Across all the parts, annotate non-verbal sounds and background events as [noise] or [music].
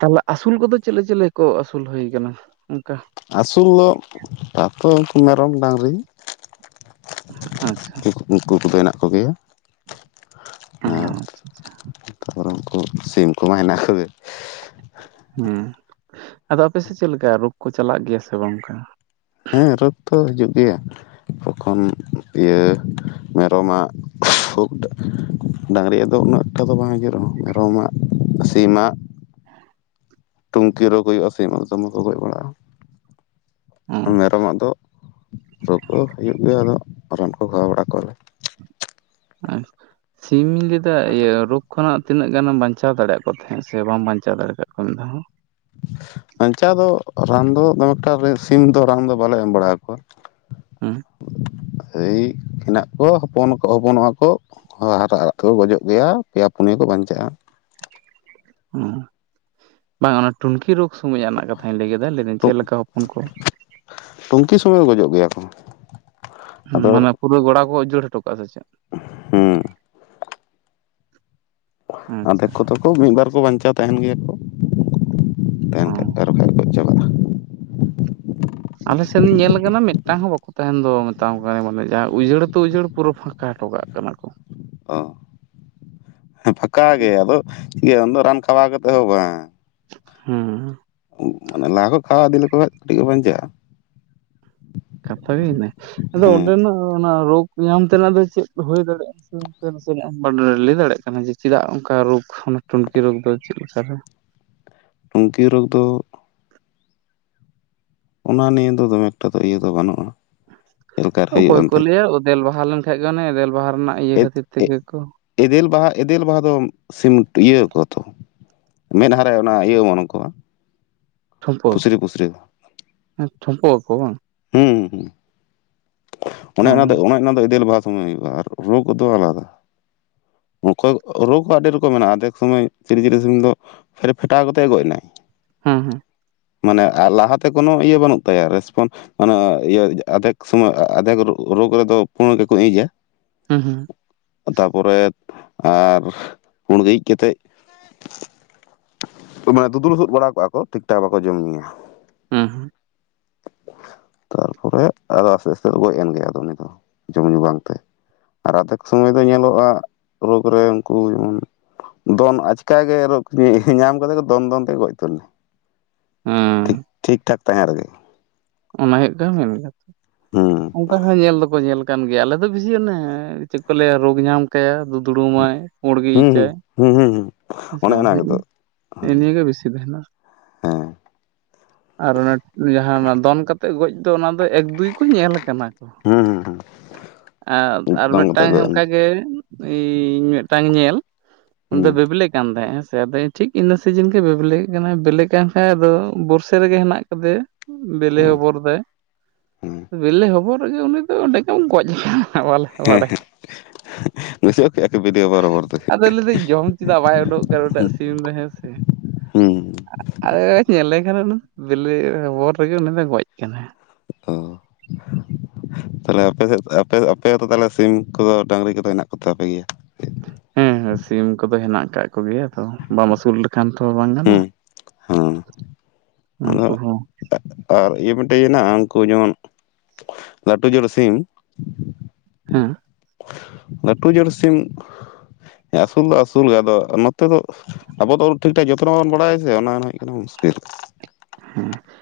ᱛᱟᱦᱚᱞᱮ ᱟᱹᱥᱩᱞ ᱠᱚᱫᱚ ᱪᱤᱞᱤ ᱪᱤᱞᱤ ᱠᱚ ᱟᱹᱥᱩᱞ ᱦᱩᱭ ᱠᱟᱱᱟ ᱚᱱᱠᱟ? ᱟᱹᱥᱩᱞ ᱫᱚ ᱢᱮᱨᱚᱢ, ᱰᱟᱹᱟᱝᱨᱤ, ᱟᱪᱪᱷᱟ᱾ ᱩᱱᱠᱩ ᱠᱚᱫᱚ ᱦᱮᱱᱟᱜ ᱠᱚᱜᱮᱭᱟ᱾ ᱚ ᱦᱚᱸ ᱟᱨ ᱟᱪᱪᱷᱟ ᱟᱪᱪᱷᱟ ᱛᱟᱯᱚᱨᱮ ᱩᱱᱠᱩ ᱥᱤᱢ ᱠᱚ ᱦᱮᱱᱟᱜ ᱠᱚᱜᱮ ᱦᱮᱸ ᱟᱫᱚ ᱟᱯᱮᱥᱮᱫ ᱪᱮᱫ ᱞᱮᱠᱟ ᱨᱳᱜᱽ ᱠᱚ ᱪᱟᱞᱟᱜ ᱜᱮᱭᱟ ᱥᱮ ᱵᱟᱝ ᱚᱝᱠᱟ? ᱦᱮᱸ ᱨᱳᱜᱽ ᱛᱚ ᱦᱤᱡᱩᱜ ᱜᱮᱭᱟ ᱠᱚᱠᱷᱚᱱ ᱤᱭᱟᱹ ᱢᱮᱨᱚᱢᱟᱜ ᱨᱳᱜᱽ ᱰᱟᱝᱨᱤᱭᱟᱜ ᱫᱚ ᱩᱱᱟᱹᱜ ᱴᱟ ᱫᱚ ᱵᱟᱝ ᱦᱤᱡᱩᱜ ᱨᱮᱦᱚᱸ ᱢᱮᱨᱚᱢᱟᱜ, ᱥᱤᱢᱟᱜ, ᱴᱩᱝᱠᱤ ᱨᱳᱜᱽ ᱦᱩᱭᱩᱜ-ᱟ ᱥᱤᱢᱟᱜ ᱫᱚᱢᱮ ᱠᱚ ᱜᱚᱡ ᱵᱟᱲᱟᱜ-ᱟ ᱚᱸ ᱢᱮᱨᱚᱢᱟᱜ ᱫᱚ ᱨᱳᱜᱽ ᱠᱚ ᱦᱩᱭᱩᱜ ᱜᱮᱭᱟ ᱟᱫᱚ ᱨᱟᱱ ᱠᱚ ᱠᱷᱦᱟᱣ ᱵᱟᱲᱟ ᱠᱚᱣᱟᱞᱮ᱾ [unintelligible] ᱥᱤᱢᱤ ᱤᱧ ᱞᱟᱹᱭᱫᱟ ᱤᱭᱟᱹ ᱨᱳᱜᱽ ᱠᱷᱚᱱᱟᱜ ᱛᱤᱱᱟᱹᱜ ᱜᱟᱱᱮᱢ ᱵᱟᱧᱪᱟᱣ ᱫᱟᱲᱮᱭᱟᱜ ᱠᱚ ᱛᱟᱦᱮᱸᱫ, ᱥᱮ ᱵᱟᱢ ᱵᱟᱧᱪᱟᱣ ᱫᱟᱲᱮ ᱟᱠᱟᱫ ᱠᱚᱣᱟ ᱢᱤᱫ ᱫᱷᱟ ᱦᱚᱸ? ᱵᱟᱧᱪᱟᱣ ᱫᱚ ᱨᱟᱱ ᱫᱚ ᱫᱚᱢᱮᱠᱴᱟ ᱥᱤᱢ ᱫᱚ ᱨᱟᱱ ᱫᱚ ᱵᱟᱞᱮ ᱮᱢ ᱵᱟᱲᱟᱣᱟᱠᱚᱣᱟ᱾ ᱦᱮᱸ ᱮᱭ ᱦᱮᱱᱟᱜ ᱠᱚᱣᱟ ᱦᱚᱯᱚᱱ ᱦᱚᱯᱚᱱᱚᱜ-ᱟ ᱠᱚ ᱦᱚᱭ ᱦᱟᱨᱟᱜ ᱦᱟᱨᱟᱜ ᱛᱮᱠᱚ ᱜᱚᱡᱚᱜ ᱜᱮᱭᱟ ᱯᱮᱭᱟ ᱯᱩᱱᱭᱟᱹ ᱠᱚ ᱵᱟᱧᱪᱟᱜ-ᱟ᱾ ᱦᱩᱸ ᱵᱟᱝ ᱚᱱᱟ ᱴᱩᱱᱠᱤ ᱨᱳᱜᱽ ᱥᱩᱢᱚᱭ ᱟᱜ ᱨᱮᱱᱟᱜ ᱠᱟᱛᱷᱟᱧ ᱞᱟᱹᱭ ᱠᱮᱫᱟ ᱞᱟᱹᱭᱫᱟᱹᱧ ᱪᱮᱫ ᱞᱮᱠᱟ ᱦᱚᱯᱚᱱ ᱠᱚ ᱴᱩᱝᱠᱤ ᱥᱩᱢᱚᱭ ᱜᱚᱡᱚᱜ ᱜᱮᱭᱟ ᱠᱚ ᱟᱫᱚ ᱢᱟᱱᱮ ᱯᱩᱨᱟᱹ ᱜᱚᱲᱟ ᱠᱚ ᱩᱡᱟᱹᱲ ᱦᱚᱴᱚ ᱠᱟᱜ-ᱟ ᱥᱮ ᱪᱮᱫ? ᱦᱮᱸ ᱟᱪᱪᱷᱟ ᱟᱫᱷᱮᱠ ᱠᱚᱫᱚ ᱠᱚ ᱢᱤᱫ ᱵᱟᱨ ᱠᱚ ᱵᱟᱧᱪᱟᱣ ᱛᱟᱦᱮᱱ ᱜᱮᱭᱟ ᱠᱚ ᱛᱟᱦᱮᱱ ᱠᱷᱟᱡ ᱚᱸ ᱫᱚ ᱵᱟᱠᱷᱟᱡ ᱜᱚᱡ ᱪᱟᱵᱟᱜ-ᱟ᱾ ᱟᱞᱮ ᱥᱮᱱ ᱤᱧ ᱧᱮᱞ ᱠᱟᱱᱟ ᱢᱮᱫᱴᱟᱝ ᱦᱚᱸ ᱵᱟᱠᱚ ᱛᱟᱦᱮᱱ ᱫᱚ ᱢᱮᱛᱟᱢ ᱠᱟᱱᱤᱧ ᱢᱟᱱᱮ ᱡᱟᱸᱦᱟᱸ ᱩᱡᱟᱹᱲ ᱛᱚ ᱩᱡᱟᱹᱲ ᱯᱩᱨᱟᱹ ᱯᱷᱟ ᱠᱟ ᱦᱚᱴᱚᱠᱟᱜ ᱠᱟᱱᱟ ᱠᱚ᱾ ᱚ ᱦᱮᱸ ᱯᱷᱟᱸᱠᱟ ᱜᱮ ᱟᱫᱚ ᱤᱭᱟᱹ ᱩᱱᱫᱚ ᱨᱟᱱ ᱠᱷᱟᱣᱟᱣ ᱠᱟᱛᱮ ᱦᱚᱸ ᱵᱟᱝ ᱦᱩᱸ ᱢᱟᱱᱮ ᱞᱟᱦᱟ ᱠᱷᱚᱡ ᱠᱷᱟᱣᱟᱣ ᱤᱫᱤ ᱞᱮᱠᱚ ᱠᱷᱟᱡ ᱠᱟᱴᱤᱡ ᱠᱚ ᱵᱟᱧᱪᱟᱜ-ᱟ ᱠᱟᱛᱷᱟ ᱜᱮ ᱤᱱᱟᱹ ᱟᱫᱚ ᱦᱮᱸ ᱚᱸᱰᱮᱱᱟᱜ ᱚᱱᱟ ᱨᱳᱜᱽ ᱧᱟᱢ ᱛᱮᱱᱟᱜ ᱫᱚ ᱪᱮᱫ ᱦᱩᱭ ᱫᱟᱲᱮᱜ-ᱟ? ᱱᱟᱥᱮᱱᱟᱜ ᱵᱟᱰ ᱞᱟᱹᱭ ᱫᱟᱲᱮ-ᱜ ᱠᱟᱱᱟ ᱡᱮ ᱪᱮᱫᱟᱜ ᱚᱱᱠᱟ ᱨᱳᱜᱽ ᱴᱩᱱᱠᱤ ᱨᱳᱜᱽ ᱫᱚ ᱪᱮᱫ ᱞᱮᱠᱟ ᱨᱮ? ᱴᱩᱝᱠᱤ ᱨᱳᱜᱽ ᱫᱚ ᱚᱱᱟ ᱱᱤᱭᱮ ᱫᱚ ᱫᱚᱢᱮ ᱮᱠᱴᱟ ᱫᱚ ᱤᱭᱟᱹ ᱫᱚ ᱵᱟᱹᱱᱩᱜ-ᱟ ᱚᱠᱚᱭ ᱠᱚ ᱞᱟᱹᱭᱟ ᱳᱫᱮᱞ ᱵᱟᱦᱟ ᱞᱮᱱ ᱠᱷᱟᱡ ᱜᱮ ᱚᱱᱮ ᱮᱫᱮᱞ ᱵᱟᱦᱟ ᱨᱮᱱᱟᱜ ᱤᱭᱟᱹ ᱮᱫ ᱠᱷᱟᱹᱛᱤᱨ ᱛᱮᱜᱮ ᱠᱚ ᱮᱫᱮᱞ ᱵᱟᱦᱟ ᱮᱫᱮᱞ ᱵᱟᱦᱟ ᱫᱚ ᱥᱤᱢ ᱤᱭᱟᱹ ᱟᱠᱚ ᱛᱚ ᱢᱮᱫᱦᱟᱨᱮ ᱚᱱᱟ ᱤᱭᱟᱹ ᱚᱢᱚᱱᱟᱠᱚᱣᱟ ᱴᱷᱳᱢᱯᱳ ᱦᱮᱸ ᱴᱷᱳᱢᱯᱳ ᱠᱚ ᱟᱠᱚ ᱵᱟᱝ ᱦᱩᱸ ᱦᱩᱸ ᱚᱱᱮ ᱚᱱᱟ ᱫᱚ ᱦᱮᱸ ᱚᱱᱮ ᱚᱱᱟ ᱫᱚ ᱮᱫᱮᱞ ᱵᱟᱦᱟ ᱥᱚᱢᱚᱭ ᱦᱩᱭᱩᱜ-ᱟ ᱟᱨ ᱨᱳᱜᱽ ᱫᱚ ᱟᱞᱟᱫᱟ ᱚᱠᱚᱭ ᱨᱳᱜᱽ ᱦᱚᱸ ᱟᱰᱤ ᱨᱚᱠᱚᱢ ᱢᱮᱱᱟᱜ-ᱟ ᱟᱫᱷᱮᱠ ᱥᱩᱢᱚᱭ ᱥᱤᱨᱤ ᱪᱤᱞᱤ ᱥᱤᱢ ᱫᱚ ᱯᱷᱮᱴ ᱯᱷᱮᱴᱟᱣ ᱠᱟᱛᱮᱜ ᱮ ᱜᱚᱡ ᱱᱟᱭ᱾ ᱦᱩᱸ ᱦᱩᱸ ᱢᱟᱱᱮ ᱞᱟᱦᱟᱛᱮ ᱠᱳᱱᱳ ᱤᱭᱟᱹ ᱵᱟᱹᱱᱩᱜ ᱛᱟᱭᱟ ᱨᱮᱥᱯᱚᱱ ᱢᱟᱱᱮ ᱤᱭᱟᱹ ᱟᱫᱷᱮᱠ ᱥᱩᱢᱚᱭ ᱟᱫᱷᱮᱠ ᱨᱳᱜᱽ ᱨᱮᱫᱚ ᱯᱳᱲ ᱜᱮᱠᱚ ᱤᱡᱟ ᱦᱩᱸ ᱦᱩᱸ ᱛᱟᱯᱚᱨᱮ ᱟᱨ ᱯᱩᱲᱜᱮ ᱤᱡ ᱠᱮᱛᱮᱜ ᱢᱟᱱᱮ ᱫᱩᱫᱲᱩ ᱥᱩᱫ ᱵᱟᱲᱟ ᱠᱚᱜ-ᱟ ᱠᱚ ᱴᱷᱤᱠ ᱴᱷᱟᱠ ᱵᱟᱠᱚ ᱡᱚᱢ ᱧᱩᱭᱟ᱾ ᱩ ᱦᱩᱸ ᱛᱟᱨᱯᱚᱨᱮ ᱟᱫᱚ ᱟᱥᱛᱮ ᱟᱥᱛᱮ ᱠᱚ ᱜᱚᱡ ᱮᱱ ᱜᱮ ᱟᱫᱚ ᱩᱱᱤ ᱫᱚ ᱡᱚᱢ ᱧᱩ ᱵᱟᱝᱛᱮ᱾ ᱟᱨ ᱟᱫᱷᱮᱠ ᱥᱩᱢᱚᱭ ᱫᱚ ᱧᱮᱞᱚᱜ-ᱟ ᱨᱳᱜᱽ ᱨᱮ ᱩᱱᱠᱩ ᱡᱮᱢᱚᱱ ᱫᱚᱱ ᱟᱪᱠᱟ ᱜᱮ ᱨᱳᱜᱽ ᱧᱟᱢ ᱠᱟᱛᱮ ᱜᱮ ᱫᱚᱱ ᱫᱚᱱ ᱛᱮ ᱜᱚᱡ ᱩᱛᱟᱹᱨᱱᱟᱭ᱾ ᱦᱩᱸ ᱴᱷᱤᱠ ᱴᱷᱤᱠ ᱴᱷᱟᱠ ᱛᱟᱸᱦᱮᱱ ᱨᱮᱜᱮ᱾ ᱚᱱᱟ ᱦᱩᱭᱩᱜ ᱠᱟᱱᱟ ᱢᱮᱱ ᱠᱟᱛᱷᱟ ᱦᱩᱸ ᱚᱝᱠᱟ ᱦᱚᱸ ᱧᱮᱞ ᱫᱚᱠᱚ ᱧᱮᱞ ᱠᱟᱱ ᱜᱮᱭᱟ ᱟᱞᱮ ᱫᱚ ᱵᱤᱥᱤ ᱚᱱᱮ ᱪᱮᱫ ᱠᱚ ᱞᱟᱹᱭᱟ ᱨᱳᱜᱽ ᱧᱟᱢ ᱠᱟᱭᱟ ᱫᱩᱫᱲᱩᱢᱟᱭ ᱯᱩᱸᱲ ᱜᱮ ᱤᱪᱟᱭ ᱦᱩᱸ ᱦᱩᱸ ᱦᱩᱸ ᱦᱩᱸ ᱦᱩᱸ ᱦᱮᱸᱥᱮ ᱚᱱᱮ ᱵᱟᱝ ᱚᱱᱟ ᱜᱮᱛᱚ ᱱᱮᱜ-ᱮ ᱱᱤᱭᱟᱹᱜᱮ ᱵᱮᱥᱤ ᱛᱟᱦᱮᱱᱟ᱾ ᱦᱮᱸ ᱟᱨ ᱚᱱᱟ ᱡᱟᱸᱦᱟᱸ ᱚᱱᱟ ᱫᱚᱱ ᱠᱟᱛᱮᱫ ᱜᱚᱡ ᱫᱚ ᱚᱱᱟ ᱫᱚ ᱮᱠ ᱫᱩᱭ ᱠᱚ ᱧᱮᱞ ᱠᱟᱱᱟ ᱠᱚ ᱾ ᱦᱩᱸ ᱦᱩᱸ ᱦᱩᱸ᱾ ᱟᱨ, ᱟᱨ ᱫᱚᱱ ᱠᱟᱛᱮ ᱢᱤᱫᱴᱟᱝ ᱜᱚᱡ ᱮᱱ ᱚᱱᱠᱟᱜᱮ ᱤᱧ ᱢᱤᱫᱴᱟᱝ ᱧᱮᱞ ᱩᱱᱫᱚ ᱦᱩᱸ ᱵᱮᱵᱞᱮ ᱠᱟᱱ ᱛᱟᱸᱦᱮᱸᱜ ᱦᱮᱸᱥᱮ ᱟᱫᱚ ᱴᱷᱤᱠ ᱤᱱᱟᱹ ᱥᱤᱡᱤᱱ ᱜᱮ ᱵᱮᱵᱞᱮ ᱠᱟᱱᱟᱭ ᱵᱮᱞᱮ ᱠᱟᱱ ᱠᱷᱟᱡ ᱟᱫᱚ ᱵᱚᱨᱥᱮ ᱨᱮᱜᱮ ᱦᱮᱱᱟᱜ ᱠᱟᱫᱮᱭᱟ ᱾ ᱵᱮᱞᱮ ᱦᱩᱸ ᱦᱚᱵᱚᱨ ᱫᱟᱭ ᱦᱩᱸ ᱵᱮᱞᱮ ᱦᱚᱵᱚᱨ ᱨᱮᱜᱮ ᱩᱱᱤ ᱫᱚ ᱚᱸᱰᱮ ᱜᱮᱢ ᱜᱚᱡ ᱠᱟᱱᱟ᱾ ᱵᱟᱞᱮ ᱦᱮᱸ ᱵᱟᱲᱟᱭᱟ ᱦᱮᱸ ᱜᱚᱡᱚᱜ ᱜᱮᱭᱟ ᱠᱚ ᱵᱤᱞᱤ ᱚᱵᱚᱨ ᱚᱵᱚᱨ ᱛᱮ᱾ ᱞᱟᱹᱫᱟᱹᱧ ᱡᱚᱢ ᱪᱮᱫᱟᱜ ᱵᱟᱭ ᱩᱰᱩᱠᱚᱜ ᱠᱟᱱᱟ ᱩᱱᱤᱴᱟᱜ ᱥᱤᱢ ᱫᱚ ᱦᱮᱸ ᱥᱮ? ᱦᱩᱸ ᱧᱮᱞᱮ ᱠᱟᱱᱟ ᱵᱤᱞᱤ ᱦᱚᱵᱚᱨ ᱨᱮᱜᱮ ᱩᱱᱤ ᱫᱚᱭ ᱜᱚᱡ ᱠᱟᱱᱟᱭ᱾ [unintelligible] ᱛᱟᱞᱦᱮ ᱟᱯᱮ ᱥᱮᱫ, ᱟᱯᱮ, ᱟᱯᱮ ᱫᱚ ᱛᱟᱞᱦᱮ ᱥᱤᱢ ᱠᱚᱫᱚ ᱰᱟᱝᱨᱤ ᱠᱚᱫᱚ ᱦᱮᱱᱟᱜ ᱠᱚᱛᱟᱯᱮ ᱜᱮᱭᱟ? ᱦᱮᱸ ᱦᱮᱸ ᱥᱤᱢ ᱠᱚᱫᱚ ᱦᱮᱱᱟᱜ ᱠᱟᱜ ᱠᱚᱜᱮᱭᱟ ᱛᱚ ᱵᱟᱢ ᱟᱹᱥᱩᱞ ᱠᱷᱟᱱ ᱛᱚ ᱵᱟᱝ ᱦᱩᱸ ᱜᱟᱱᱚᱜ- ᱦᱮᱸ ᱟ ᱟᱫᱚ ᱩᱱᱠᱩ ᱦᱚᱸ ᱟᱨ ᱤᱭᱟᱹ ᱢᱤᱫᱴᱮᱡ ᱦᱮᱱᱟᱜᱼᱟ ᱩᱱᱠᱩ ᱡᱮᱢᱚᱱ ᱞᱟᱹᱴᱩ ᱡᱟᱲ ᱥᱤᱢ ᱦᱮᱸ ᱞᱟᱹᱴᱩ ᱡᱟᱹᱲ ᱥᱤᱢ ᱟᱹᱥᱩᱞ ᱫᱚ ᱟᱹᱥᱩᱞ ᱜᱮ ᱟᱫᱚ ᱱᱚᱛᱮ ᱫᱚ ᱟᱵᱚ ᱫᱚ ᱴᱷᱤᱠ ᱴᱷᱟᱠ ᱡᱚᱛᱱᱚ ᱵᱟᱵᱚᱱ ᱵᱟᱲᱟᱭᱟ ᱥᱮ ᱚᱱᱟ ᱦᱩᱭᱩᱜ ᱠᱟᱱᱟ ᱢᱩᱥᱠᱤᱞ᱾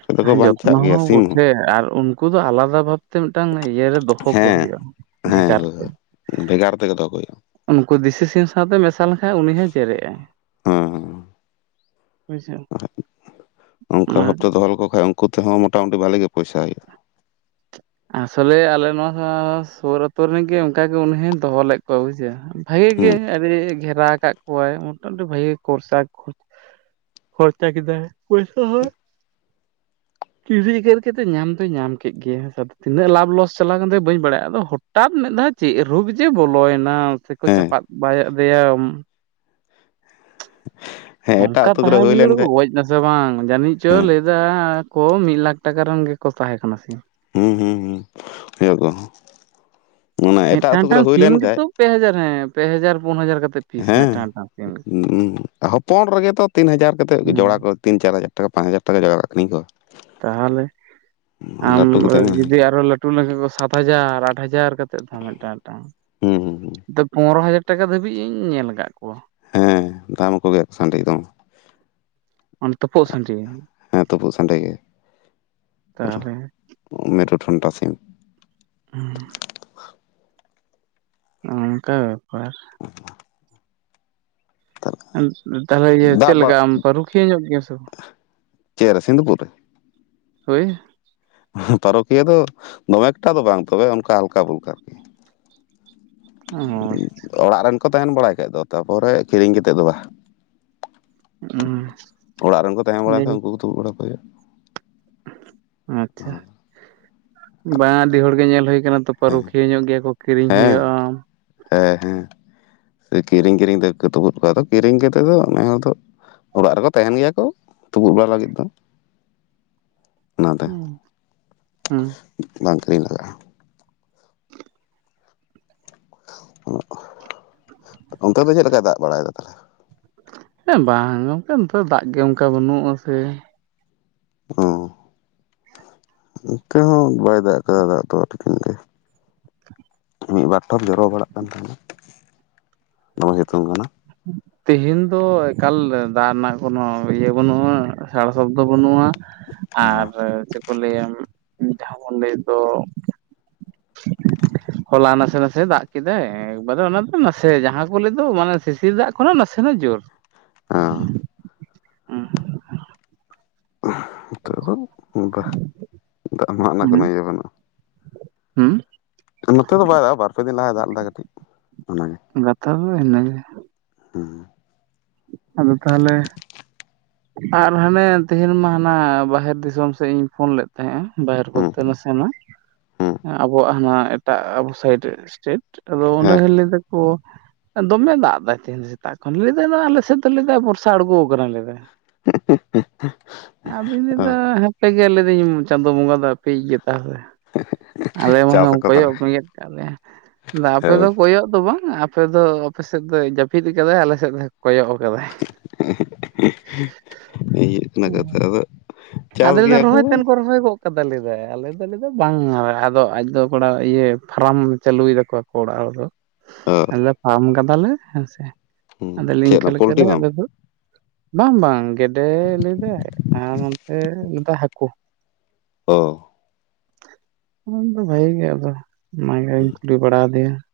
ᱟᱫᱚ ᱦᱮ ᱠᱚ ᱡᱚᱛᱱᱚ ᱵᱟᱧᱪᱟᱜ ᱜᱮᱭᱟ ᱦᱚᱸ ᱥᱤᱢ ᱵᱟᱴᱷᱮ ᱟᱨ ᱩᱱᱠᱩ ᱫᱚ ᱟᱞᱟᱫᱟ ᱵᱷᱟᱵᱛᱮ ᱢᱤᱫᱴᱟᱝ ᱤᱭᱟᱹ ᱨᱮ ᱫᱚᱦᱚ ᱠᱚ ᱦᱮᱸ ᱦᱩᱭᱩᱜᱼᱟ ᱦᱮᱸ ᱵᱷᱮᱜᱟᱨ ᱦᱳᱭ ᱛᱮ᱾ ᱦᱳᱭ ᱵᱷᱮᱜᱟᱨ ᱛᱮᱜᱮ ᱫᱚᱦᱚ ᱠᱚ ᱦᱩᱭᱩᱜᱼᱟ ᱩᱱᱠᱩ ᱫᱤᱥᱤ ᱥᱤ ᱥᱟᱶᱛᱮ ᱢᱮᱥᱟ ᱞᱮᱱᱠᱷᱟᱡ ᱩᱱᱤ ᱦᱚᱸᱭ ᱡᱮᱨᱜᱼ ᱟᱭ᱾ ᱦᱮᱸ ᱦᱮᱸ ᱵᱩᱡᱷᱟᱹᱣ᱾ ᱚᱱᱠᱟ ᱚᱱᱟ ᱵᱷᱟᱵᱛᱮ ᱫᱚᱦᱚ ᱞᱮᱠᱚ ᱠᱷᱟᱡ ᱩᱱᱠᱩ ᱛᱮᱦᱚᱸ ᱢᱚᱴᱟ ᱢᱩᱴᱤ ᱵᱷᱟᱞᱤ ᱜᱮ ᱯᱚᱭᱥᱟ ᱦᱩᱭᱩᱜᱼᱟ ᱟᱥᱚᱞᱮ ᱟᱞᱮ ᱱᱚᱣᱟ ᱥᱩᱨ ᱟᱹᱛᱩ ᱨᱮᱱᱜᱮ ᱚᱱᱠᱟ ᱜᱮ ᱩᱱᱤ ᱦᱚᱸ ᱫᱚᱦᱚ ᱞᱮᱫ ᱠᱚᱣᱟ ᱵᱩᱡᱷᱟᱹᱣ᱾ ᱵᱷᱟᱜᱮ ᱜᱮ ᱦᱩᱸ ᱟᱹᱰᱤ ᱜᱷᱮᱨᱟ ᱠᱟᱜ ᱠᱚᱣᱟᱭ ᱢᱚᱴᱟ ᱢᱩᱴᱤ ᱵᱷᱟᱜᱮ ᱜᱮ ᱠᱚᱨᱥᱟ ᱠᱷᱚᱨᱪᱟ ᱠᱮᱫᱟᱭ ᱯᱚᱭᱥᱟᱹ ᱦᱚᱸ [inaudible] ᱠᱟᱛᱮ ᱧᱟᱢ ᱫᱚᱭ ᱧᱟᱢ ᱠᱮᱫ ᱜᱮ ᱦ ᱛᱤᱱᱟᱹᱜ ᱞᱟᱵᱷ ᱞᱚᱥ ᱪᱟᱞᱟᱣ ᱠᱟᱱ ᱛᱟᱭᱟ ᱵᱟᱹᱧ ᱵᱟᱲᱟᱭᱟ ᱟᱫᱚ ᱦᱚᱴᱟᱛ ᱢᱤᱫ ᱫᱷᱟᱣ ᱪᱮᱫ ᱨᱳᱜ ᱡᱮ ᱵᱚᱞᱚᱭᱱᱟ ᱥᱮ ᱠᱚ ᱦᱮᱸ ᱪᱟᱯᱟᱫ ᱵᱟᱭ ᱟᱫᱮᱭᱟ [unintelligible] ᱱᱚᱝᱠᱟ ᱟᱹᱛᱩ ᱠᱚᱨᱮ ᱛᱟᱦᱟᱸᱲ ᱦᱩᱭ ᱵᱤᱦᱟᱲ ᱞᱮᱱ ᱠᱚ ᱠᱷᱟᱡ ᱜᱚᱡ ᱱᱟ ᱥᱮ ᱵᱟᱝ ᱡᱟᱹᱱᱤᱡ ᱪᱚ ᱦᱮᱸ ᱞᱟᱹᱭ ᱮᱫᱟ ᱠᱚ ᱢᱤᱫ ᱞᱟᱠᱷ ᱴᱟᱠᱟ ᱨᱮᱱ ᱜᱮᱠᱚ ᱛᱟᱦᱮᱸ ᱠᱟᱱᱟ ᱥᱤᱢ ᱦᱩᱸ ᱦᱩᱸ ᱦᱩᱸ ᱠᱦᱩᱭᱩᱜ-ᱟ᱾ ᱢᱮᱫᱴᱟᱝ ᱴᱟᱝ ᱥᱤᱢ ᱞᱮᱱ ᱠᱷᱟᱡ ᱜᱮᱛᱚ ᱯᱮ ᱦᱟᱡᱟᱨ ᱦᱮ ᱯᱮ ᱦᱟᱡᱟᱨ ᱯᱩᱱ ᱦᱟᱡᱟᱨ ᱠᱟᱛᱮ ᱯᱤᱥ ᱦᱮᱸ ᱢᱤᱫᱴᱟᱝ ᱥᱤᱢ ᱦᱚᱯᱚᱱ ᱨᱮᱜᱮ ᱛᱚ ᱛᱤᱱ ᱦᱟᱡᱟᱨ ᱠᱟᱛᱮᱫ ᱦᱮᱸ ᱡᱚᱲᱟ ᱠᱚ ᱛᱤᱱ ᱪᱟᱨ ᱦᱟᱡᱟᱨ ᱴᱟᱠᱟ ᱯᱟᱸᱪ ᱦᱟᱡᱟᱨ ᱴᱟᱠᱟ ᱡᱚᱲᱟ ᱠᱚ ᱟᱠᱷᱨᱤᱧ ᱠᱚ᱾ ᱛᱟᱦᱚᱞᱮ ᱟᱢ ᱞᱟᱹᱴᱩ ᱠᱟᱛᱮᱫ ᱢᱟ ᱡᱩᱫᱤ ᱟᱨᱚ ᱞᱟᱹᱴ ᱴᱩ ᱞᱮᱠᱷᱟᱡ ᱠᱚ ᱥᱟᱛ ᱦᱟᱡᱟᱨ ᱟᱴ ᱦᱟᱡᱟᱨ ᱠᱟᱛᱮᱫ ᱛᱟᱦᱮᱱ ᱢᱮᱫᱴᱟᱝ ᱢᱮᱫᱴᱟᱝ᱾ ᱦᱩᱸ ᱦᱩᱸ ᱯᱚᱱᱨᱚ ᱦᱟᱡᱟᱨ ᱴᱟᱠᱟ ᱫᱷᱟᱹᱵᱤᱡ ᱤᱧ ᱧᱮᱞ ᱠᱟᱫ ᱠᱚᱣᱟ᱾ ᱦᱮᱸ ᱫᱟᱢ ᱠᱚᱜᱮᱭᱟᱠᱚ ᱥᱟᱺᱰᱤ ᱫᱚ᱾ ᱛᱩᱯᱩᱜ ᱥᱟᱺᱰᱤ ᱦᱮᱸ ᱛᱩᱯᱩᱜ ᱥᱟᱸᱰᱮ ᱜᱮ ᱯᱩᱨᱟᱹ ᱛᱟᱦᱚᱞᱮ ᱢᱮᱨᱩ ᱴᱷᱚᱱᱴᱟ ᱥᱤᱢ ᱦᱩᱸ ᱚᱱᱠᱟ ᱵᱮᱯᱟᱨ ᱛᱟᱦᱞᱮ ᱤᱭᱟᱹ ᱫᱟᱜ ᱪᱮᱫ ᱵᱟᱲᱟ ᱞᱮᱠᱟᱢ ᱨᱩᱠᱷᱤᱭᱟᱹ ᱧᱚᱜ ᱜᱮᱭᱟ ᱥᱮ ᱵᱟᱝ? ᱪᱮᱫ ᱨᱮ ᱥᱤᱸᱫᱩᱯᱩᱨ ᱨᱮ ᱦᱳᱭ ᱯᱟᱨᱚᱠᱤᱭᱟᱹ ᱫᱚ ᱫᱚᱢᱮ ᱮᱠᱴᱟ ᱫᱚ ᱵᱟᱝ ᱛᱚᱵᱮ ᱚᱱᱠᱟ ᱦᱟᱞᱠᱟ ᱵᱷᱩᱞᱠᱟ ᱟᱨᱠᱤ᱾ ᱚᱻ ᱚᱲᱟᱜ ᱨᱮᱱ ᱠᱚ ᱛᱟᱦᱮᱱ ᱵᱟᱲᱟᱭ ᱠᱷᱟᱡ ᱫᱚ ᱛᱟᱨᱯᱚᱨᱮ ᱠᱤᱨᱤᱧ ᱠᱟᱛᱮᱫ ᱫᱚ ᱵᱟᱦ ᱚᱲᱟᱜ ᱨᱮᱱ ᱠᱚ ᱛᱟᱦᱮᱸ ᱵᱟᱲᱟ ᱠᱷᱟᱱ ᱩᱱᱠᱩ ᱠᱩ ᱛᱩᱯᱩᱫ ᱵᱟᱲᱟ ᱠᱚ ᱦᱩᱭᱩᱜᱼᱟ ᱾ ᱟᱪᱪᱷᱟ ᱾ ᱵᱟᱝ ᱟᱹᱰᱤ ᱦᱚᱲᱜᱮ ᱧᱮᱞ ᱦᱩᱭ ᱟᱠᱟᱱᱟ ᱛᱚ, ᱦᱮᱸ ᱯᱟᱹᱨᱩᱠᱷᱤᱭᱟᱹ ᱧᱚᱜ ᱜᱮᱭᱟ ᱠᱚ ᱠᱤᱨᱤᱧ ᱦᱮᱸ ᱦᱩᱭᱩᱜᱼᱟ ᱾ ᱦᱮᱸ ᱦᱮᱸ, ᱠᱤᱨᱤᱧ ᱠᱤᱨᱤᱧ ᱛᱮ ᱠᱚ ᱛᱩᱯᱩᱫ ᱠᱚᱣᱟ ᱾ ᱟᱫᱚ ᱠᱤᱨᱤᱧ ᱠᱟᱛᱮᱜ ᱫᱚ ᱱᱮ ᱦᱚᱲ ᱫᱚ ᱚᱲᱟᱜ ᱨᱮᱠᱚ ᱛᱟᱦᱮᱱ ᱜᱮᱭᱟ ᱠᱚ ᱛᱩᱯᱩᱫ ᱵᱟᱲᱟ ᱞᱟᱹᱜᱤᱫ ᱫᱚ ᱾ [unintelligible] ᱚᱱᱟᱛᱮ ᱦᱩᱸ [inaudible] ᱵᱟᱝ ᱠᱤᱨᱤᱧ ᱞᱟᱜᱟᱜᱼᱟ ᱾ [unintelligible] ᱚᱱᱛᱮ ᱫᱚ ᱪᱮᱫ ᱞᱮᱠᱟᱭ ᱫᱟᱜ ᱵᱟᱲᱟᱭ ᱮᱫᱟ ᱛᱟᱞᱦᱮ? ᱮᱸ, ᱵᱟᱝ ᱜᱚᱝᱠᱮ ᱱᱚᱛᱮ ᱫᱚ ᱫᱟᱜ ᱜᱮ ᱚᱱᱠᱟ ᱵᱟᱹᱱᱩᱜᱼᱟ ᱥᱮ ᱾ ᱚᱻ ᱱᱚᱛᱮ ᱦᱚᱸ ᱵᱟᱭ ᱫᱟᱜ ᱟᱠᱟᱫᱟ ᱫᱟᱜ ᱫᱚ ᱟᱹᱰᱤ ᱫᱤᱱ ᱜᱮ ᱾ ᱢᱤᱫ ᱵᱟᱨ ᱴᱷᱚᱯ ᱡᱚᱨᱚ ᱵᱟᱲᱟᱜ ᱠᱟᱱ ᱛᱟᱦᱮᱱᱟ, ᱫᱚᱢᱮ ᱥᱤᱛᱩᱝ ᱠᱟᱱᱟ ᱾ ᱦᱩᱸ ᱾ ᱛᱮᱦᱮᱧ ᱫᱚ ᱮᱠᱟᱞ ᱫᱟᱜ ᱨᱮᱱᱟᱜ ᱠᱳᱱᱚ ᱤᱭᱟᱹ ᱵᱟᱹᱱᱩᱜᱼᱟ, ᱥᱟᱲᱟ ᱥᱚᱵᱫᱚ ᱵᱟᱹᱱᱩᱜᱼᱟ ᱾ ᱟᱨ ᱪᱮᱫ ᱠᱚ ᱞᱟᱹᱭᱟ ᱡᱟᱦᱟᱸ ᱵᱚᱱ ᱞᱟᱹᱭᱮᱫ ᱫᱚ ᱦᱚᱞᱟ ᱱᱟᱥᱮ ᱱᱟᱥᱮ ᱫᱟᱜ ᱠᱮᱫᱟᱭ ᱾ ᱮᱠᱵᱟᱨᱮ ᱚᱱᱟ ᱫᱚ ᱱᱟᱥᱮ ᱡᱟᱦᱟᱸ ᱠᱚ ᱞᱟᱹᱭ ᱫᱚ ᱢᱟᱱᱮ ᱥᱤᱥᱤᱨ ᱫᱟᱜ ᱠᱷᱚᱱᱟᱜ ᱱᱟᱥᱮᱱᱟᱜ ᱡᱳᱨ ᱾ ᱚ ᱾ ᱦᱩᱸ ᱾ ᱱᱤᱛᱳᱜ ᱫᱚ ᱵᱟ, [inaudible] ᱫᱟᱜ ᱢᱟᱜ ᱨᱮᱱᱟᱜ ᱠᱳᱱᱚ ᱤᱭᱟᱹ ᱵᱟᱹᱱᱩᱜᱼᱟ ᱾ [inaudible] ᱦᱩᱸ ᱾ ᱱᱚᱛᱮ ᱫᱚ ᱵᱟᱭ ᱫᱟᱜ ᱮᱫᱟ, ᱵᱟᱨ ᱯᱮ ᱫᱤᱱ ᱞᱟᱦᱟᱭ ᱫᱟᱜ ᱞᱮᱫᱟ ᱠᱟᱹᱴᱤᱡ ᱚᱱᱟᱜᱮ ᱾ ᱜᱟᱛᱷᱟ ᱫᱚ ᱤᱱᱟᱹᱜᱮ ᱦᱩᱸ ᱾ ᱟᱫᱚ ᱛᱟᱦᱚᱞᱮ ᱟᱨ ᱦᱟᱱᱮ ᱛᱮᱦᱮᱧ ᱢᱟ ᱦᱟᱱᱟ ᱵᱟᱦᱮᱨ ᱫᱤᱥᱚᱢ ᱥᱮᱫ ᱤᱧ ᱯᱷᱳᱱ ᱞᱮᱫ ᱛᱟᱦᱮᱸᱫ-ᱟ ᱾ ᱵᱟᱦᱮᱨ ᱦᱩᱸ ᱵᱚᱞᱛᱮ ᱱᱟᱥᱮᱱᱟᱜ ᱦᱩᱸ ᱟᱵᱚᱣᱟᱜ ᱦᱟᱱᱟ ᱮᱴᱟᱜ ᱟᱵᱚ ᱥᱟᱭᱤᱰ ᱥᱴᱮᱴ ᱾ ᱟᱫᱚ ᱚᱸᱰᱮ ᱦᱮᱸ ᱦᱚᱸ ᱞᱟᱹᱭ ᱮᱫᱟᱠᱚ ᱫᱚᱢᱮ ᱫᱟᱜ ᱮᱫᱟ ᱛᱮᱦᱮᱧ ᱫᱚ ᱥᱮᱛᱟᱜ ᱠᱷᱚᱱ ᱾ [unintelligible] ᱟᱞᱮ ᱥᱮᱫ ᱫᱚ ᱞᱟᱹᱭ ᱮᱫᱟᱭ ᱵᱚᱨᱥᱟ ᱟᱸᱬᱜᱚ ᱟᱠᱟᱱᱟ ᱞᱟᱹᱭ ᱮᱫᱟ ᱾ [unintelligible] ᱟᱫᱚᱧ ᱞᱟᱹᱭ ᱚ ᱮᱫᱟ [unintelligible] ᱜᱮ ᱞᱟᱹᱭ ᱮᱫᱟᱹᱧ ᱪᱟᱸᱫᱚ ᱵᱚᱸᱜᱟ ᱫᱚ ᱟᱯᱮᱭᱤᱡ ᱜᱮ ᱛᱟᱦᱚᱞᱮ ᱾ ᱟᱞᱮ ᱢᱟ ᱪᱟᱥ [unintelligible] ᱟᱠᱚ ᱠᱚᱭᱚᱜ ᱛᱟᱦᱚᱞᱮ ᱵᱮᱸᱜᱮᱫ ᱠᱟᱜ ᱞᱮ, ᱟᱫᱚ ᱟᱯᱮ ᱫᱚ ᱦᱳᱭ ᱠᱚᱭᱚᱜ ᱫᱚ ᱵᱟᱝ ᱟᱯᱮ ᱫᱚ ᱟᱯᱮ ᱥᱮᱫ ᱫᱚᱭ ᱡᱟᱹᱯᱤᱫ ᱟᱠᱟᱫᱟᱭ, ᱟᱞᱮ ᱥᱮᱫ ᱫᱚ ᱠᱚᱭᱚᱜ ᱟᱠᱟᱫᱟᱭ ᱦᱩᱭᱩᱜ ᱠᱟᱱᱟ ᱠᱟᱛᱷᱟ ᱾ ᱟᱫᱚ ᱪᱟᱥ ᱟᱫᱚᱭ ᱞᱟᱹᱭ ᱜᱮᱭᱟ ᱮᱫᱟ ᱨᱚᱦᱚᱭ ᱛᱮᱱ ᱠᱚ ᱨᱚᱦᱚᱭ ᱜᱚᱫ ᱟᱠᱟᱫᱟ ᱞᱟᱹᱭ ᱮᱫᱟ, ᱟᱞᱮ ᱫᱚ ᱞᱟᱹᱭ ᱮᱫᱟᱭ ᱵᱟᱝ, ᱟᱫᱚ ᱟᱡ ᱫᱚ ᱠᱚᱲᱟ ᱤᱭᱟᱹ ᱯᱷᱟᱨᱟᱢ ᱪᱟᱹᱞᱩᱭ ᱮᱫᱟᱠᱚ ᱟᱠᱚ ᱚᱲᱟᱜ ᱦᱚᱲ ᱫᱚ ᱾ ᱚ ᱾ ᱞᱟᱹᱭ ᱮᱫᱟ ᱯᱷᱟᱨᱢ ᱠᱟᱫᱟᱞᱮ ᱦᱮᱸ ᱥᱮ ᱦᱩᱸ ᱾ ᱟᱫᱚ ᱪᱮᱫ ᱤᱱᱠᱟᱹ ᱚᱱᱟ ᱞᱮᱠᱟ ᱯᱳᱞᱴᱤ ᱨᱮ ᱯᱷᱟᱨᱢ ᱟᱞᱮ ᱫᱚ ᱵᱟᱝ ᱵᱟᱝ, ᱜᱮᱰᱮ ᱞᱟᱹᱭ ᱮᱫᱟᱭ ᱟᱨ ᱚᱱᱛᱮ ᱞᱟᱹᱭ ᱮᱫᱟᱭ ᱦᱟᱠᱳ ᱾ ᱚ ᱾ ᱟᱫᱚ ᱵᱷᱟᱜᱤ ᱜᱮᱭᱟ ᱟᱫᱚ ᱚᱱᱟᱜᱮᱧ ᱠᱩᱞᱤ ᱵᱟᱲᱟ ᱟᱫᱮᱭᱟ ᱾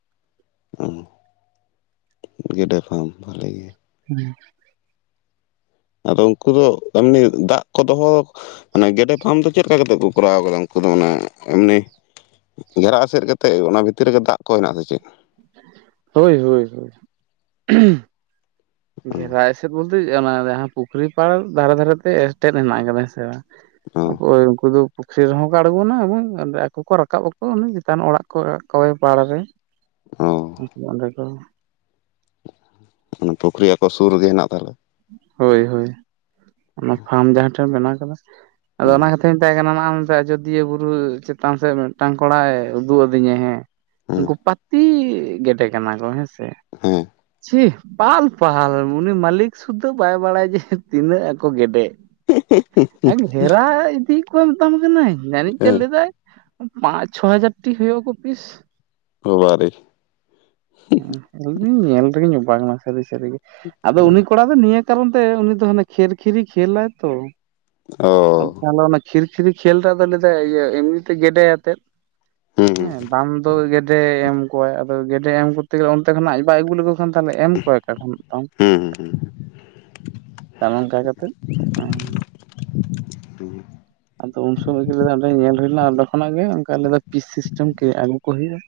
ᱚ, ᱜᱮᱰᱮ ᱯᱷᱟᱨᱢ ᱵᱷᱟᱹᱞᱤ ᱜᱮ ᱾ ᱦᱮᱸ ᱾ ᱟᱫᱚ ᱩᱱᱠᱩ ᱫᱚ ᱮᱢᱱᱤ ᱫᱟᱜ ᱠᱚ ᱫᱚᱦᱚ ᱢᱟᱱᱮ ᱜᱮᱰᱮ ᱯᱷᱟᱨᱢ ᱫᱚ ᱪᱮᱫ ᱞᱮᱠᱟ ᱠᱟᱛᱮᱜ ᱠᱚ ᱠᱚᱨᱟᱣ ᱟᱠᱟᱫᱟ? ᱩᱱᱠᱩ ᱫᱚ ᱚᱱᱟ ᱮᱢᱱᱤ ᱜᱷᱮᱨᱟ ᱮᱥᱮᱫ ᱠᱟᱛᱮᱫ ᱚᱱᱟ ᱵᱷᱤᱛᱤᱨ ᱨᱮᱜᱮ ᱫᱟᱜ ᱠᱚ ᱦᱮᱱᱟᱜ-ᱟ ᱥᱮ ᱪᱮᱫ? ᱦᱳᱭ-ᱦᱳᱭ-ᱦᱳᱭ ᱾ [inaudible] [unintelligible] ᱚ ᱜᱷᱮᱨᱟ ᱮᱥᱮᱫ ᱵᱚᱞᱛᱮ, ᱚᱱᱟ ᱡᱟᱦᱟᱸ ᱯᱩᱠᱷᱨᱤ ᱯᱟᱲ ᱫᱷᱟᱨᱮ ᱫᱷᱟᱨᱮ ᱛᱮ ᱮᱴᱮᱫ ᱦᱮᱱᱟᱜ ᱟᱠᱟᱫᱟ ᱦᱮᱸ ᱥᱮ ᱵᱟᱝ ᱚ ᱾ ᱟᱫᱚ ᱩᱱᱠᱩ ᱫᱚ ᱯᱩᱠᱷᱨᱤ ᱨᱮᱦᱚᱸ ᱠᱚ ᱟᱸᱬᱜᱚᱱᱟ ᱮᱵᱚᱝ ᱟᱫᱚ ᱟᱠᱚ ᱠᱚ ᱨᱟᱠᱟᱵ ᱟᱠᱚ ᱚᱱᱮ ᱪᱮᱛᱟᱱ ᱟᱲᱟᱜ [unintelligible] ᱯᱟᱲ ᱨᱮ ᱾ ᱚ [unintelligible] ᱢᱟᱱᱮ ᱯᱩᱠᱷᱨᱤ ᱟᱠᱚ ᱥᱩᱨ ᱨᱮᱜᱮ ᱦᱮᱱᱟᱜ ᱛᱟᱦᱞᱮᱼᱼ ᱦᱳᱭ ᱦᱳᱭ ᱚᱱᱟ ᱯᱷᱟᱨᱢ ᱡᱟᱦᱟᱸᱴᱷᱮᱱ ᱵᱮᱱᱟᱣ ᱟᱠᱟᱫᱟᱼᱼ ᱟᱫᱚ ᱦᱩᱸ ᱚᱱᱟ ᱠᱷᱛᱷᱟᱧ ᱢᱮᱛᱟᱭ ᱠᱟᱱᱟᱼᱼ ᱟᱡᱚᱫᱤᱭᱟᱹ ᱵᱩᱨᱩ ᱪᱮᱛᱟᱱ ᱥᱮᱫ ᱢᱤᱫᱴᱟᱝ ᱠᱚᱲᱟᱭ ᱩᱫᱩᱜ ᱟᱹᱫᱤᱧᱟ ᱦᱮᱸᱼᱼ ᱦᱮᱸ ᱩᱱᱠᱩ ᱯᱟᱹᱛᱤ ᱜᱮᱰᱮ ᱠᱟᱱᱟ ᱠᱚ ᱦᱮᱸ ᱥᱮᱼᱼ ᱦᱩᱸ ᱪᱷᱤ ᱯᱟᱞ ᱯᱟᱞ ᱩᱱᱤ ᱢᱟᱞᱤᱠᱼᱼ ᱥᱩᱫᱷᱟᱹ ᱵᱟᱭ ᱵᱟᱲᱟᱭᱟ ᱡᱮ ᱛᱤᱱᱟᱹᱜ ᱟᱠᱚ ᱜᱮᱰᱮ ᱰᱷᱮᱨᱟ ᱤᱫᱤᱼᱼ ᱠᱚ ᱢᱮᱛᱟᱢ ᱠᱟᱹᱱᱟᱹᱧ ᱡᱟᱹᱱᱤᱡ ᱪᱮᱫ ᱦᱮᱸ ᱞᱟᱹᱫᱟᱭ ᱯᱟᱸᱪ ᱪᱷᱚ ᱦᱟᱡᱟᱨ ᱴᱤ ᱦᱩᱭᱩᱜ ᱟᱠᱚ ᱯᱤᱥ, ᱵᱟᱵᱟ ᱨᱮ ᱟᱞᱤᱧ ᱧᱮᱞ ᱨᱮᱜᱮ ᱞᱤᱧ ᱚᱵᱟᱠᱱᱟ ᱥᱟᱹᱨᱤ ᱥᱟᱹᱨᱤᱜᱮ ᱟᱫᱚ ᱩᱱᱤᱼᱼ ᱱᱤᱭᱟᱹ ᱠᱟᱨᱚᱱ ᱛᱮ ᱩᱱᱤ ᱫᱚ ᱦᱟᱱᱮ ᱠᱷᱮᱨ ᱠᱷᱤᱨᱤ ᱠᱷᱮᱞᱟᱭ ᱛᱚ ᱚ ᱠᱷᱤᱨ ᱠᱷᱤᱨᱤ ᱠᱷᱮᱞ ᱫᱚ ᱟᱫᱚ ᱞᱟᱹᱭᱫᱟᱭ ᱤᱭᱟᱹ ᱮᱢᱱᱤ ᱛᱮ ᱜᱮᱰᱮ ᱟᱛᱮᱫ ᱦᱩᱸ ᱦᱮᱸ ᱵᱟᱝᱼᱼ ᱟᱫᱚ ᱜᱮᱰᱮ ᱮᱢ ᱠᱚᱣᱟᱭ ᱟᱫᱚ ᱜᱮᱰᱮ ᱮᱢ ᱠᱚᱛ ᱛᱮ ᱜᱮᱞᱮ ᱚᱱᱛᱮ ᱠᱷᱚᱱᱟᱜ ᱟᱡ ᱵᱟᱭ ᱟᱹᱜᱩ ᱞᱮᱠᱚ ᱠᱷᱟᱱ ᱛᱟᱦᱚᱞᱮ ᱮᱢ ᱠᱚᱣᱟᱭ ᱚᱠᱟ ᱠᱷᱚᱱᱟᱜ ᱛᱟᱢᱼᱼ ᱦᱩᱸ ᱦᱩ ᱦᱩᱸ᱾ ᱱᱚᱝᱠᱟ ᱠᱟᱛᱮᱫᱼᱼ ᱦᱩᱸ ᱟᱫᱚ ᱩᱱ ᱥᱚᱢᱚᱭ ᱜᱮ ᱞᱟᱹᱭᱫᱟᱭ ᱚᱸᱰᱮ ᱧᱮᱞ ᱦᱩᱭ ᱞᱮᱱᱟ ᱚᱸᱰᱮ ᱠᱷᱚᱱᱟᱜ ᱜᱮ ᱚᱱᱠᱟ ᱞᱟᱹᱭᱫᱟ ᱯᱤᱥ ᱥᱤᱥᱴᱮᱢ ᱠᱮ ᱟᱹᱜᱩ ᱠᱚ ᱦᱩᱭᱩᱜᱼᱟ᱾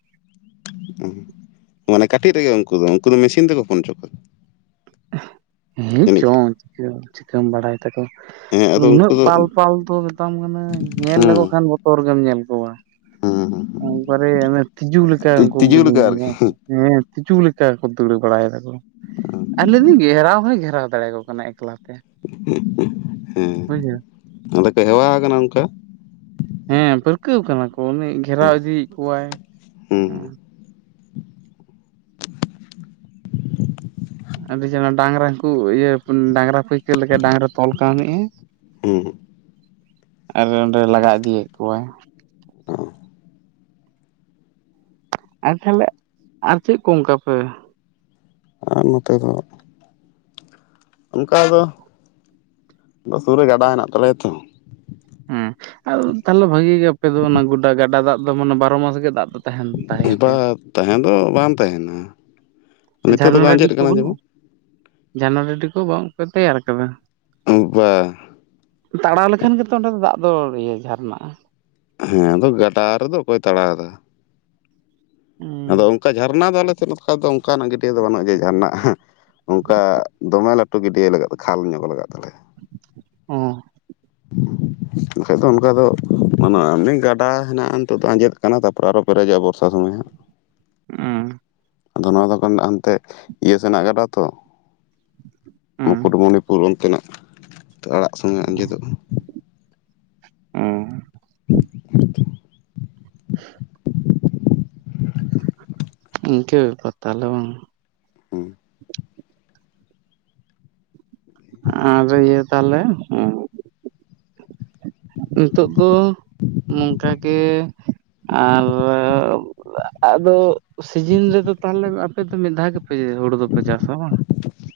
ᱢᱟᱱᱮ ᱠᱟᱹᱴᱤᱡ ᱨᱮᱜᱮ ᱩᱱᱠᱩ ᱫᱚ ᱩᱱᱠᱩ ᱫᱚ ᱢᱮᱥᱤᱱ ᱛᱮᱠᱚ ᱯᱷᱳᱱ ᱦᱚᱪᱚ ᱠᱚᱣᱟ᱾ ᱦᱮᱸ ᱡᱟᱹᱱᱤᱡ ᱠᱷᱟᱱ ᱪᱚᱝ ᱪᱤᱠᱟᱹ ᱪᱤᱠᱟᱹᱢ ᱵᱟᱲᱟᱭ? ᱛᱟᱠᱚ ᱦᱮᱸ ᱟᱫᱚ ᱩᱱᱠᱩ ᱩᱱᱟᱹᱜ ᱫᱚ ᱯᱟᱞ ᱯᱟᱞ ᱫᱚ ᱢᱮᱛᱟᱢ ᱠᱟᱹᱱᱟᱹᱧ ᱧᱮᱞ ᱞᱮᱠᱚ ᱦᱮᱸ ᱠᱷᱟᱱᱼᱼ ᱚᱨ ᱜᱮᱢ ᱧᱮᱞ ᱠᱚᱣᱟ ᱦᱮᱸ ᱮᱠᱟᱨᱮ ᱛᱤᱡᱩ ᱞᱮᱠᱟ ᱩᱱᱠᱩ ᱛᱤᱡᱩ ᱞᱮᱠᱟ ᱟᱨᱠᱤ [inaudible] ᱦᱮᱸ ᱛᱤᱡᱩ ᱞᱮᱠᱟ ᱠᱚ ᱫᱟᱹᱲ ᱵᱟᱲᱟᱭ ᱫᱟᱠᱚ ᱟᱨ ᱞᱮᱭᱫᱟᱹᱧ ᱜᱷᱮᱨᱟᱣ ᱦᱚᱸᱭ ᱜᱷᱮᱨᱟᱣ ᱫᱟᱲᱮᱭᱟᱠᱚ ᱠᱟᱱᱟᱭ ᱮᱠᱞᱟᱛᱮ᱾ ᱦᱩᱸ ᱟᱫᱚ ᱠᱚ ᱦᱮᱣᱟ ᱠᱟᱱᱟ ᱚᱱᱠᱟ᱾ ᱦᱮᱸ ᱯᱟᱹᱨᱠᱟᱹᱣ ᱠᱟᱱᱟ ᱠᱚ ᱩᱱᱤ ᱦᱮᱸ ᱜᱷᱮᱨᱟᱣ ᱤᱫᱤᱭᱮᱫ ᱠᱚᱣᱟᱭ ᱦᱮᱸ ᱟᱹᱰᱤ ᱪᱮᱨᱦᱟ ᱰᱟᱝᱨᱟ ᱦᱟᱱᱠᱩ ᱤᱭᱟᱹ ᱰᱟᱝᱨᱟ ᱯᱟᱹᱭᱠᱟᱹᱨ ᱞᱮᱠᱟ ᱰᱟᱝᱨᱟ ᱛᱚᱞ ᱠᱟᱣᱱᱤᱡ ᱟᱭ᱾ ᱦᱩᱸ ᱟᱨ ᱚᱸᱰᱮ ᱞᱟᱜᱟ ᱤᱫᱤᱭᱮᱫ ᱠᱚᱣᱟᱭ᱾ ᱟᱨ ᱛᱟᱦᱚᱞᱮ ᱟᱨ ᱪᱮᱫ ᱠᱚ ᱚᱱᱠᱟ ᱯᱮ᱾ ᱟᱨ ᱱᱚᱛᱮ ᱫᱚᱼᱼ ᱚᱱᱠᱟ ᱫᱚ ᱟ ᱥᱩᱨ ᱨᱮ ᱜᱟᱰᱟ ᱦᱮᱱᱟᱜ ᱛᱟᱞᱮᱭᱟ ᱛᱚᱼᱼ ᱦᱮᱸ ᱛᱟᱦᱚᱞᱮ ᱵᱷᱟᱜᱮ ᱜᱮ ᱟᱯᱮ ᱫᱚ ᱚᱱᱟ ᱜᱚᱰᱟ ᱜᱟᱰᱟ ᱫᱟᱜ ᱫᱚ ᱢᱟᱱᱮ ᱵᱟᱨᱚ ᱢᱟᱥ ᱜᱮ ᱫᱟᱜ ᱫᱚᱼᱼ ᱵᱟ ᱛᱟᱦᱮᱸ ᱫᱚ ᱵᱟᱝ ᱛᱟᱦᱮᱱᱟ ᱱᱤᱛᱳᱜ ᱫᱚ ᱡᱷᱟᱨᱱᱟ ᱵᱟᱝ ᱰᱟᱹᱰᱤ ᱟᱸᱡᱮᱫ ᱠᱚ ᱠᱟᱱᱟ ᱵᱟᱹᱱᱩᱜᱼᱟ ᱡᱮᱢᱚᱱᱼᱼ ᱡᱷᱟᱨᱱᱟ ᱰᱟᱰᱤ ᱠᱚ ᱵᱟᱝ ᱯᱮ ᱛᱮᱭᱟᱨ ᱠᱟᱫᱟ? ᱵᱟᱻ ᱛᱟᱲᱟᱣ ᱞᱮᱠᱷᱟᱱ ᱜᱮᱛᱚ ᱚᱸᱰᱮ ᱫᱚ ᱫᱟᱜ ᱫᱚ ᱤᱭᱟᱹ ᱡᱷᱟᱨᱱᱟᱼᱟ᱾ ᱦᱮᱸ ᱟᱫᱚ ᱜᱟᱰᱟ ᱨᱮᱫᱚ ᱚᱠᱚᱭ ᱛᱟᱲᱟᱣ ᱮᱫᱟ᱾ ᱟᱫᱚ ᱦᱩᱸ ᱚᱱᱠᱟ ᱡᱷᱟᱨᱱᱟ ᱫᱚ ᱟᱞᱮ ᱥᱮᱱ ᱱᱚᱝᱠᱟ ᱫᱚ ᱚᱱᱠᱟᱱᱟᱜ ᱜᱟᱹᱴᱭᱟᱹ ᱫᱚ ᱵᱟᱹᱱᱩᱜᱼᱟ ᱡᱮ ᱡᱷᱟᱨᱱᱟᱼᱟ ᱚᱱᱠᱟ ᱫᱚᱢᱮ ᱞᱟᱹᱴᱩ ᱜᱤᱰᱭᱟᱹ ᱞᱟᱜᱟᱜ ᱠᱷᱟᱞ ᱧᱚᱜ ᱞᱟᱜᱟᱼᱟ ᱛᱟᱞᱦᱮᱼᱼ ᱚ [inaudible] ᱵᱟᱠᱷᱟᱟᱱ ᱫᱚ ᱚᱱᱠᱟ ᱫᱚ ᱵᱟᱱᱩ-ᱟ ᱮᱢᱱᱤ ᱜᱟᱰᱟ ᱦᱮᱱᱟᱜᱼᱟ ᱱᱤᱛᱚᱜ ᱫᱚ ᱟᱸᱡᱮᱫ ᱠᱟᱱᱟ ᱛᱟᱨᱯᱚᱨᱮ ᱟᱨᱚ ᱯᱮᱨᱮᱡᱚᱜᱼᱟ ᱵᱚᱨᱥᱟ ᱥᱚᱢᱚᱭ ᱦᱟᱸᱜ ᱚ ᱟᱫᱚ ᱱᱚᱣᱟ ᱫᱚ ᱠᱷᱟᱱ ᱦᱟᱱᱛᱮ ᱤᱭᱟᱹ ᱥᱮᱱᱟᱜ ᱜᱟᱰᱟ ᱛᱚᱼᱼ ᱦᱩᱸ ᱢᱩᱠᱩᱴᱢᱚᱱᱤᱯᱩᱨ ᱚᱱᱛᱮᱱᱟᱜ ᱟᱲᱟᱜ ᱥᱚᱸᱜᱮ ᱟᱸᱡᱮᱫᱚᱜᱼᱟ ᱚᱸᱻ [inaudible] [inaudible] ᱤᱱᱠᱟᱹ ᱵᱮᱯᱟᱨ ᱛᱟᱦᱞᱮ ᱵᱟᱝ᱾ ᱦᱩ᱾ ᱟᱫᱚ ᱤᱭᱟᱹ ᱛᱟᱦᱞᱮ ᱦᱩ᱾ ᱱᱤᱛᱚᱜ ᱫᱚ ᱱᱚᱝᱠᱟ ᱜᱮ ᱟᱨᱻ ᱟᱫᱚ ᱥᱤᱡᱤᱱ ᱨᱮᱫᱚ ᱛᱟᱦᱚᱞᱮ ᱟᱯᱮ ᱫᱚ ᱢᱤᱫ ᱫᱷᱟᱣ ᱜᱮᱯᱮ ᱦᱩᱲᱩ ᱫᱚᱯᱮ ᱪᱟᱥᱟ ᱵᱟᱝ?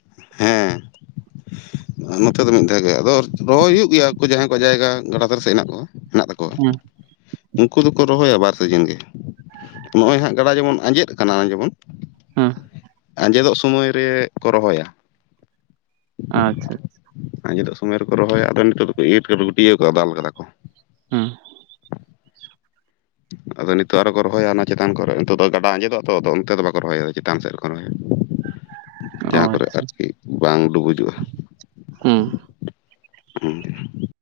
ᱦᱮ᱾ [inaudible] ᱱᱚᱛᱮ ᱫᱚ ᱢᱤᱫ ᱫᱷᱟᱣ ᱜᱮ ᱟᱫᱚ ᱨᱚᱦᱚᱭ ᱦᱩᱭᱩᱜ ᱜᱮᱭᱟ ᱡᱟᱦᱟᱸᱭ ᱠᱚᱣᱟᱜ ᱡᱟᱭᱜᱟ ᱜᱟᱰᱟ ᱫᱷᱟᱨᱮ ᱥᱮ ᱦᱮᱱᱟᱜ ᱠᱚᱣᱟ ᱦᱮᱱᱟᱜ ᱛᱟᱠᱚᱣᱟ᱾ [unintelligible] ᱩᱱᱠᱩ ᱫᱚᱠᱚ ᱨᱚᱦᱚᱭᱟ ᱵᱟᱨ ᱥᱤᱡᱤᱱ ᱜᱮ ᱱᱚᱜ-ᱚᱭ ᱦᱟᱜ ᱜᱟᱰᱟ ᱡᱮᱢᱚᱱ ᱟᱸᱡᱮᱫ ᱠᱟᱱᱟ ᱡᱮᱢᱚᱱ ᱦᱮ ᱟᱸᱡᱮᱫᱚᱜ ᱥᱚᱢᱚᱭ ᱨᱮ ᱠᱚ ᱨᱚᱦᱚᱭᱟ᱾ ᱟᱪᱪᱷ ᱟᱪᱪᱷᱟ᱾ ᱟᱸᱡᱮᱫᱚᱜ ᱥᱚᱢᱚᱭ ᱨᱮᱠᱚ ᱨᱚᱦᱚᱭᱟ ᱟᱫᱚ ᱱᱤᱛᱚᱜ ᱫᱚᱠᱚ ᱤᱨ ᱠᱟᱫᱟ ᱜᱩᱹᱴᱭᱟᱹᱣ ᱠᱟᱫᱟ ᱫᱟᱞ ᱠᱟᱫᱟ ᱠᱚ᱾ ᱦᱩ, ᱟᱫᱚ ᱱᱤᱛᱚᱜ ᱟᱨᱚᱠᱚ ᱨᱚᱦᱚᱭᱟ ᱚᱱᱟ ᱪᱮᱛᱟᱱ ᱠᱚᱨᱮ ᱱᱤᱛᱚᱜ ᱫᱚ ᱜᱟᱰᱟ ᱟᱸᱡᱮᱫᱚᱜ-ᱟᱛᱚ ᱟᱫᱚ ᱚᱱᱛᱮ ᱫᱚ ᱵᱟᱠᱚ ᱨᱚᱦᱚᱭᱟ ᱪᱮᱛᱟᱱ ᱥᱮᱫ ᱨᱮᱠᱚ ᱨᱚᱦᱚᱭᱟ᱾ [unintelligible] ᱚ ᱡᱟᱦᱟᱸ ᱠᱚᱨᱮ ᱟᱪᱪᱷᱟ ᱟᱨᱠᱤ ᱵᱟᱝ ᱰᱩᱵᱩᱡᱚᱜ-ᱟ᱾ ᱦᱮᱸ